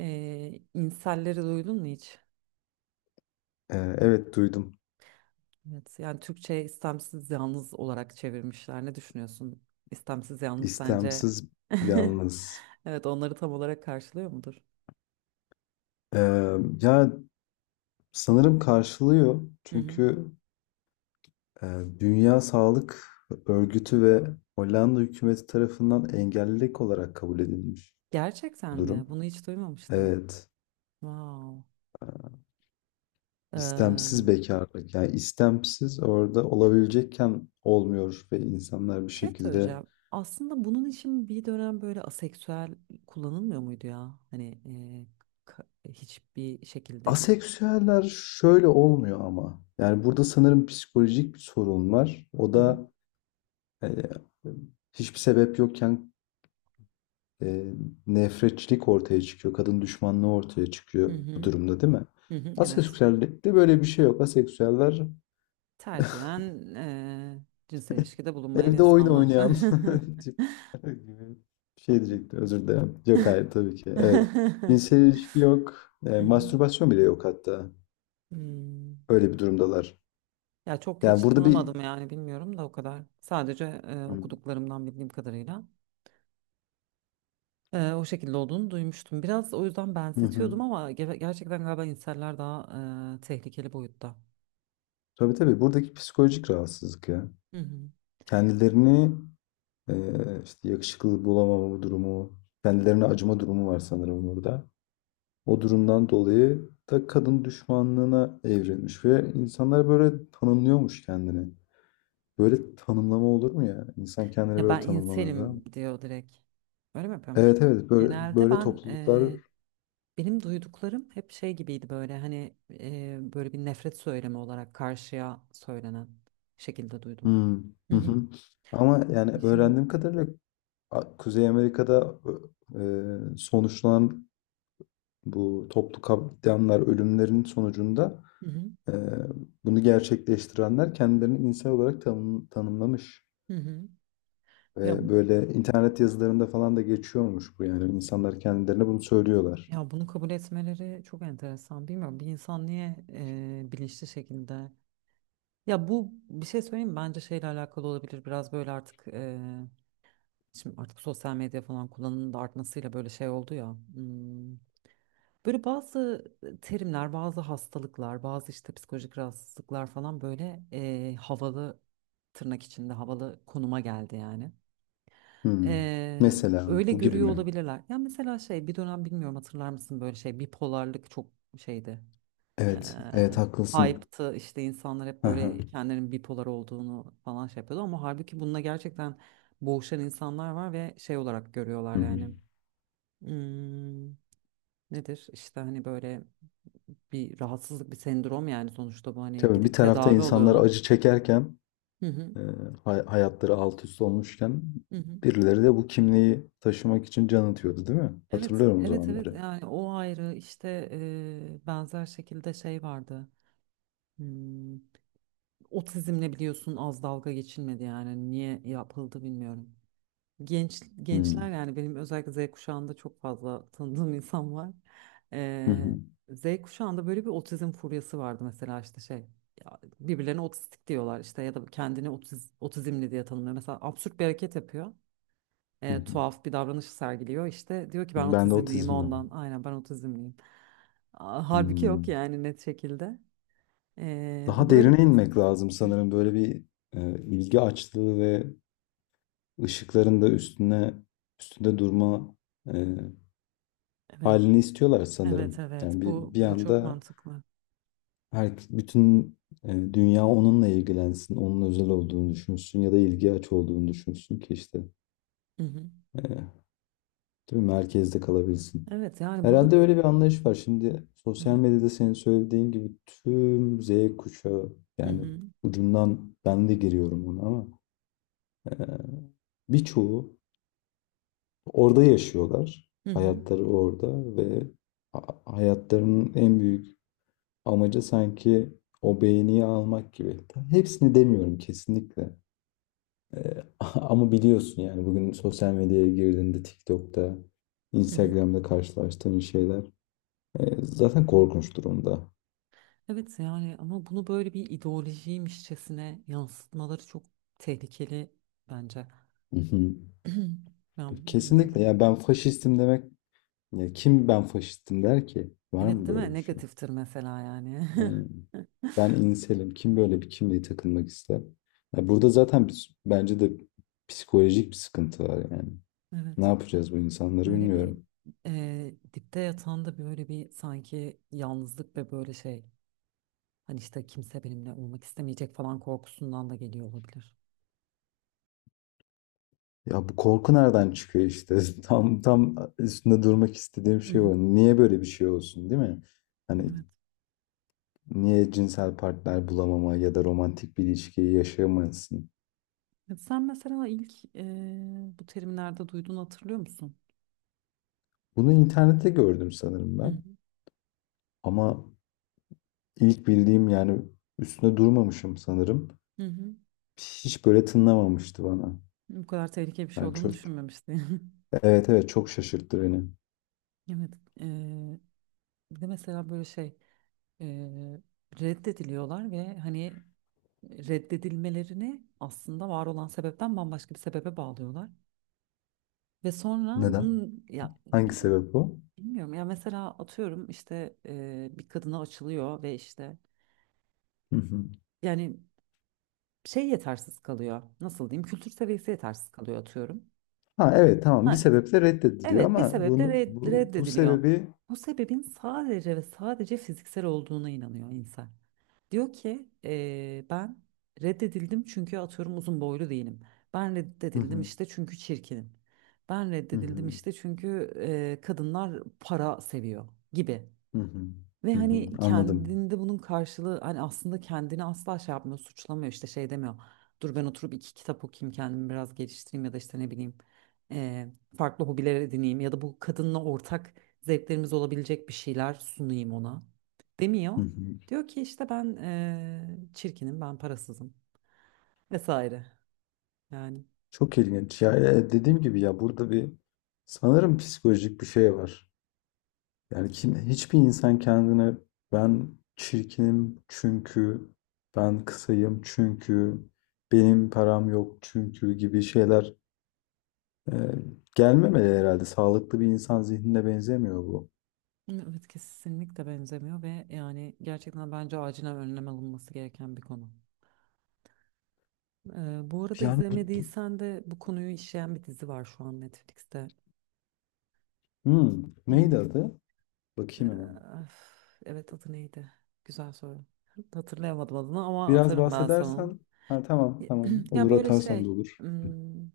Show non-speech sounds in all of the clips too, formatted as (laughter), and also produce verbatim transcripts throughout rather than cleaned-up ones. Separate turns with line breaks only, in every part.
Ee, inselleri duydun mu hiç?
Eee, evet duydum.
Evet, yani Türkçe istemsiz yalnız olarak çevirmişler. Ne düşünüyorsun? İstemsiz yalnız sence?
İstemsiz
(laughs)
yalnız.
Evet, onları tam olarak karşılıyor mudur?
Eee, ya sanırım karşılıyor.
Hı hı.
Çünkü eee, Dünya Sağlık Örgütü ve Hollanda hükümeti tarafından engellilik olarak kabul edilmiş
Gerçekten
bu durum.
mi? Bunu hiç duymamıştım.
Evet.
Wow.
İstemsiz
Ee,
bekarlık. Yani istemsiz orada olabilecekken olmuyor ve insanlar
Bir
bir
şey
şekilde
söyleyeceğim. Aslında bunun için bir dönem böyle aseksüel kullanılmıyor muydu ya? Hani e, ka- hiçbir şekilde bir.
aseksüeller şöyle olmuyor ama. Yani burada sanırım psikolojik bir sorun var. O
Hı hı.
da yani hiçbir sebep yokken e, nefretçilik ortaya çıkıyor. Kadın düşmanlığı ortaya
Hı
çıkıyor bu
hı.
durumda, değil mi?
Hı hı. Evet.
Aseksüellikte böyle bir şey yok. Aseksüeller
Tercihen eee, cinsel ilişkide bulunmayan
evde oyun
insanlar.
oynayan
(laughs)
(laughs) tip gibi bir şey diyecektim. Özür dilerim. Yok, hayır tabii ki. Evet.
Hı
Cinsel ilişki yok. E,
hı.
mastürbasyon bile yok hatta.
Hmm.
Öyle bir durumdalar.
Ya çok
Yani
hiç
burada bir...
tanımadım, yani bilmiyorum da o kadar. Sadece e,
Hı
okuduklarımdan bildiğim kadarıyla e, o şekilde olduğunu duymuştum. Biraz o yüzden
hı.
benzetiyordum ama ge- gerçekten galiba inseller daha e, tehlikeli boyutta.
Tabii, tabii. Buradaki psikolojik rahatsızlık ya.
Hı hı.
Kendilerini Ee, işte yakışıklı bulamama durumu, kendilerine acıma durumu var sanırım burada. O durumdan dolayı da kadın düşmanlığına evrilmiş ve insanlar böyle tanımlıyormuş kendini. Böyle tanımlama olur mu ya? İnsan kendini
Ya
böyle
ben
tanımlamaya ben.
inselim diyor direkt. Öyle mi yapıyormuş?
Evet, evet, böyle
Genelde
böyle
ben
topluluklar.
Benim duyduklarım hep şey gibiydi, böyle hani e, böyle bir nefret söylemi olarak karşıya söylenen şekilde duydum.
Hmm,
Hı
hı
hı.
hı. Ama yani
Kesinlikle.
öğrendiğim kadarıyla A- Kuzey Amerika'da e, sonuçlanan bu toplu katliamlar ölümlerin sonucunda,
Hı hı.
Ee, Bunu gerçekleştirenler kendilerini insan olarak tanım- tanımlamış.
Hı hı. Ya
Ve böyle internet yazılarında falan da geçiyormuş bu, yani. İnsanlar kendilerine bunu söylüyorlar.
ya bunu kabul etmeleri çok enteresan. Bilmiyorum bir insan niye e, bilinçli şekilde. Ya bu, bir şey söyleyeyim mi? Bence şeyle alakalı olabilir. Biraz böyle artık e, şimdi artık sosyal medya falan kullanımının da artmasıyla böyle şey oldu ya. hmm, Böyle bazı e, terimler, bazı hastalıklar, bazı işte psikolojik rahatsızlıklar falan böyle eee, havalı, tırnak içinde havalı konuma geldi yani.
Hmm.
Eee,
Mesela
öyle
bu gibi
görüyor
mi?
olabilirler. Ya mesela şey, bir dönem bilmiyorum hatırlar mısın, böyle şey bipolarlık çok şeydi. Eee
Evet, evet, haklısın.
Hype'tı işte, insanlar hep böyle
Aha.
kendilerinin bipolar olduğunu falan şey yapıyordu, ama halbuki bununla gerçekten boğuşan insanlar var ve şey olarak
Hı
görüyorlar
hı.
yani. Hmm, nedir işte hani böyle bir rahatsızlık, bir sendrom, yani sonuçta bu hani
Tabii, bir
gidip
tarafta
tedavi
insanlar
oluyorlar.
acı çekerken,
Hı hı,
e, hay- hayatları alt üst olmuşken
hı hı.
birileri de bu kimliği taşımak için can atıyordu, değil mi?
Evet,
Hatırlıyorum o
evet, evet.
zamanları.
Yani o ayrı işte e, benzer şekilde şey vardı. Hmm, Otizmle biliyorsun az dalga geçilmedi yani, niye yapıldı bilmiyorum. Genç gençler
Hmm.
yani, benim özellikle Z kuşağında çok fazla (laughs) tanıdığım insan var.
Hı
Ee,
hı.
Z kuşağında böyle bir otizm furyası vardı mesela, işte şey ya birbirlerine otistik diyorlar, işte ya da kendini otiz, otizmli diye tanımlıyor. Mesela absürt bir hareket yapıyor.
Hı hı.
Ee, tuhaf bir davranış sergiliyor işte, diyor ki ben
Ben de
otizmliyim
otizm
ondan, aynen ben otizmliyim. Aa, halbuki
var.
yok yani, net şekilde. Ee, bu
Daha
böyle
derine
biraz.
inmek lazım sanırım. Böyle bir e, ilgi açlığı ve ışıkların da üstüne üstünde durma e,
Evet,
halini istiyorlar
evet,
sanırım.
evet.
Yani bir
Bu
bir
bu çok
anda
mantıklı.
her bütün e, dünya onunla ilgilensin, onun özel olduğunu düşünsün ya da ilgi aç olduğunu düşünsün ki işte,
Hı hı.
e, değil mi? Merkezde kalabilsin.
Evet yani burada.
Herhalde öyle bir anlayış var. Şimdi sosyal
Evet.
medyada senin söylediğin gibi tüm Z kuşağı,
Hı
yani
hı.
ucundan ben de giriyorum ona, ama Ee, birçoğu orada yaşıyorlar.
Hı hı,
Hayatları orada ve ha- hayatlarının en büyük amacı sanki o beğeniyi almak gibi. Tabii hepsini demiyorum kesinlikle. Ee, (laughs) Ama biliyorsun, yani bugün sosyal medyaya girdiğinde TikTok'ta,
hı hı.
Instagram'da karşılaştığın şeyler e, zaten korkunç durumda.
Evet yani, ama bunu böyle bir ideolojiymişçesine yansıtmaları çok tehlikeli bence.
Hı hı.
(clears throat) Ya
Kesinlikle ya,
bilmiyorum.
ben faşistim demek, ya kim ben faşistim der ki? Var
Evet
mı
değil
böyle
mi?
bir şey?
Negatiftir mesela yani.
Aynen.
(laughs)
Ben inselim. Kim böyle bir kimliğe takılmak ister? Ya burada zaten biz- bence de psikolojik bir sıkıntı var yani. Ne
Evet.
yapacağız bu insanları
Böyle bir
bilmiyorum.
eee, dipte yatan da böyle bir sanki yalnızlık ve böyle şey, hani işte kimse benimle olmak istemeyecek falan korkusundan da geliyor olabilir.
Ya bu korku nereden çıkıyor işte? (laughs) Tam tam üstünde durmak istediğim
Hı
şey
hı.
o. Niye böyle bir şey olsun, değil mi? Hani
Evet.
niye cinsel partner bulamama ya da romantik bir ilişkiyi yaşayamasın?
Evet, sen mesela ilk eee, bu terimlerde duyduğunu hatırlıyor musun?
Bunu internette gördüm sanırım
Hı
ben.
hı.
Ama ilk bildiğim yani üstüne durmamışım sanırım.
Hı hı.
Hiç böyle tınlamamıştı bana.
Bu kadar tehlikeli bir şey
Yani
olduğunu
çok,
düşünmemiştim.
evet, evet, çok şaşırttı beni.
(laughs) Evet. eee, Bir de mesela böyle şey, eee, reddediliyorlar ve hani reddedilmelerini aslında var olan sebepten bambaşka bir sebebe bağlıyorlar. Ve sonra
Neden?
bunun ya
Hangi sebep o?
bilmiyorum, ya mesela atıyorum işte eee, bir kadına açılıyor ve işte,
Hı hı.
yani şey yetersiz kalıyor. Nasıl diyeyim? Kültür seviyesi yetersiz kalıyor atıyorum.
Ha, evet, tamam, bir
Ha,
sebeple reddediliyor
evet, bir
ama
sebeple
bunu
red-
bu bu
reddediliyor.
sebebi...
Bu sebebin sadece ve sadece fiziksel olduğuna inanıyor insan. Diyor ki, "Ee, ben reddedildim çünkü atıyorum uzun boylu değilim. Ben
Hı
reddedildim
hı,
işte çünkü çirkinim. Ben
hı
reddedildim
hı,
işte çünkü ee, kadınlar para seviyor gibi."
hı hı,
Ve
hı hı,
hani
anladım.
kendinde bunun karşılığı, hani aslında kendini asla şey yapmıyor, suçlamıyor, işte şey demiyor. Dur ben oturup iki kitap okuyayım, kendimi biraz geliştireyim, ya da işte ne bileyim eee, farklı hobiler edineyim, ya da bu kadınla ortak zevklerimiz olabilecek bir şeyler sunayım ona
Hı
demiyor.
hı.
Diyor ki işte ben eee, çirkinim, ben parasızım, vesaire yani.
Çok ilginç. Ya, e, dediğim gibi, ya burada bir sanırım psikolojik bir şey var. Yani kim, hiçbir insan kendine ben çirkinim çünkü, ben kısayım çünkü, benim param yok çünkü gibi şeyler Ee, gelmemeli herhalde. Sağlıklı bir insan zihnine benzemiyor bu.
Evet kesinlikle benzemiyor, ve yani gerçekten bence acilen önlem alınması gereken bir konu. Ee, bu arada
Yani bu, bu-
izlemediysen de, bu konuyu işleyen bir dizi var şu an Netflix'te.
hmm,
Hı hı.
neydi adı? Bakayım hemen.
Ee, evet, adı neydi? Güzel soru. (laughs) Hatırlayamadım adını ama
Biraz
atarım ben sana onu.
bahsedersen. Ha, tamam tamam.
(clears throat) Ya
Olur,
böyle
atarsan da
şey,
olur.
hmm,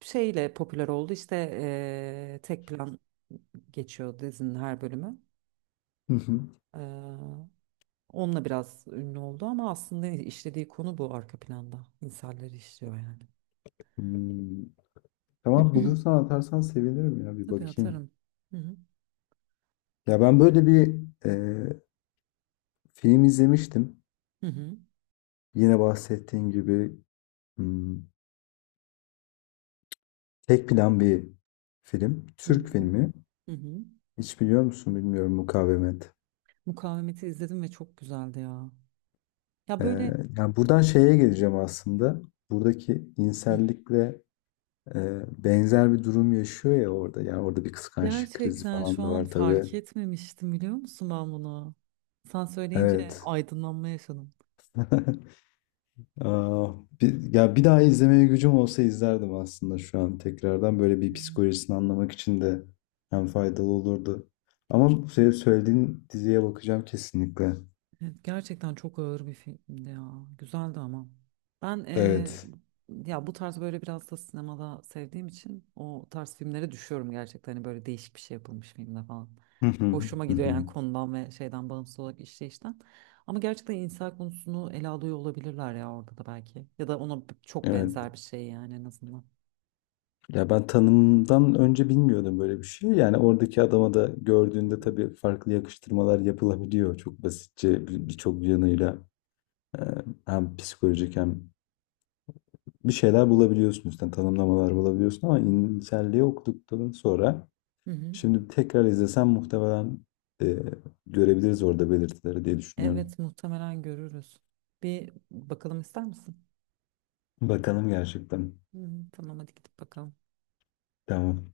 şeyle popüler oldu işte, ee, tek plan geçiyor dizinin her bölümü.
Hı hı.
Ee, Onunla biraz ünlü oldu, ama aslında işlediği konu bu, arka planda. İnsanları işliyor yani.
Hmm. Tamam, bulursan atarsan sevinirim ya, bir
Tabii
bakayım.
atarım. Hı hı.
Ya ben böyle bir e, film izlemiştim.
Hı hı.
Yine bahsettiğin gibi, hmm, tek plan bir film.
Hı hı.
Türk filmi.
Hı hı.
Hiç biliyor musun bilmiyorum, Mukavemet.
Mukavemeti izledim ve çok güzeldi ya. Ya
Ee,
böyle.
yani buradan şeye geleceğim aslında. Buradaki
Hı.
insellikle e, benzer bir durum yaşıyor ya orada. Yani orada bir kıskançlık krizi
Gerçekten şu
falan da
an
var tabii.
fark etmemiştim, biliyor musun ben bunu? Sen söyleyince
Evet.
aydınlanma yaşadım.
(laughs) Aa, bir, ya bir daha izlemeye gücüm olsa izlerdim aslında şu an tekrardan. Böyle bir psikolojisini anlamak için de hem faydalı olurdu. Ama senin söylediğin diziye bakacağım kesinlikle.
Evet, gerçekten çok ağır bir filmdi ya. Güzeldi ama. Ben eee,
Evet.
ya bu tarz böyle biraz da sinemada sevdiğim için o tarz filmlere düşüyorum gerçekten. Hani böyle değişik bir şey yapılmış filmde falan.
Hı hı,
Hoşuma
hı
gidiyor
hı.
yani, konudan ve şeyden bağımsız olarak işleyişten. Ama gerçekten insan konusunu ele alıyor olabilirler ya orada da belki. Ya da ona b- çok
Evet.
benzer bir şey yani, en azından.
Ya ben tanımdan önce bilmiyordum böyle bir şey. Yani oradaki adama da gördüğünde tabii farklı yakıştırmalar yapılabiliyor. Çok basitçe bir- birçok yanıyla e, hem psikolojik hem bir şeyler bulabiliyorsun, üstten tanımlamalar bulabiliyorsun ama inselliği okuduktan sonra
Hı hı.
şimdi tekrar izlesem muhtemelen e, görebiliriz orada belirtileri diye düşünüyorum.
Evet muhtemelen görürüz. Bir bakalım ister misin?
Bakalım gerçekten.
Hı hı. Tamam, hadi gidip bakalım.
Tamam.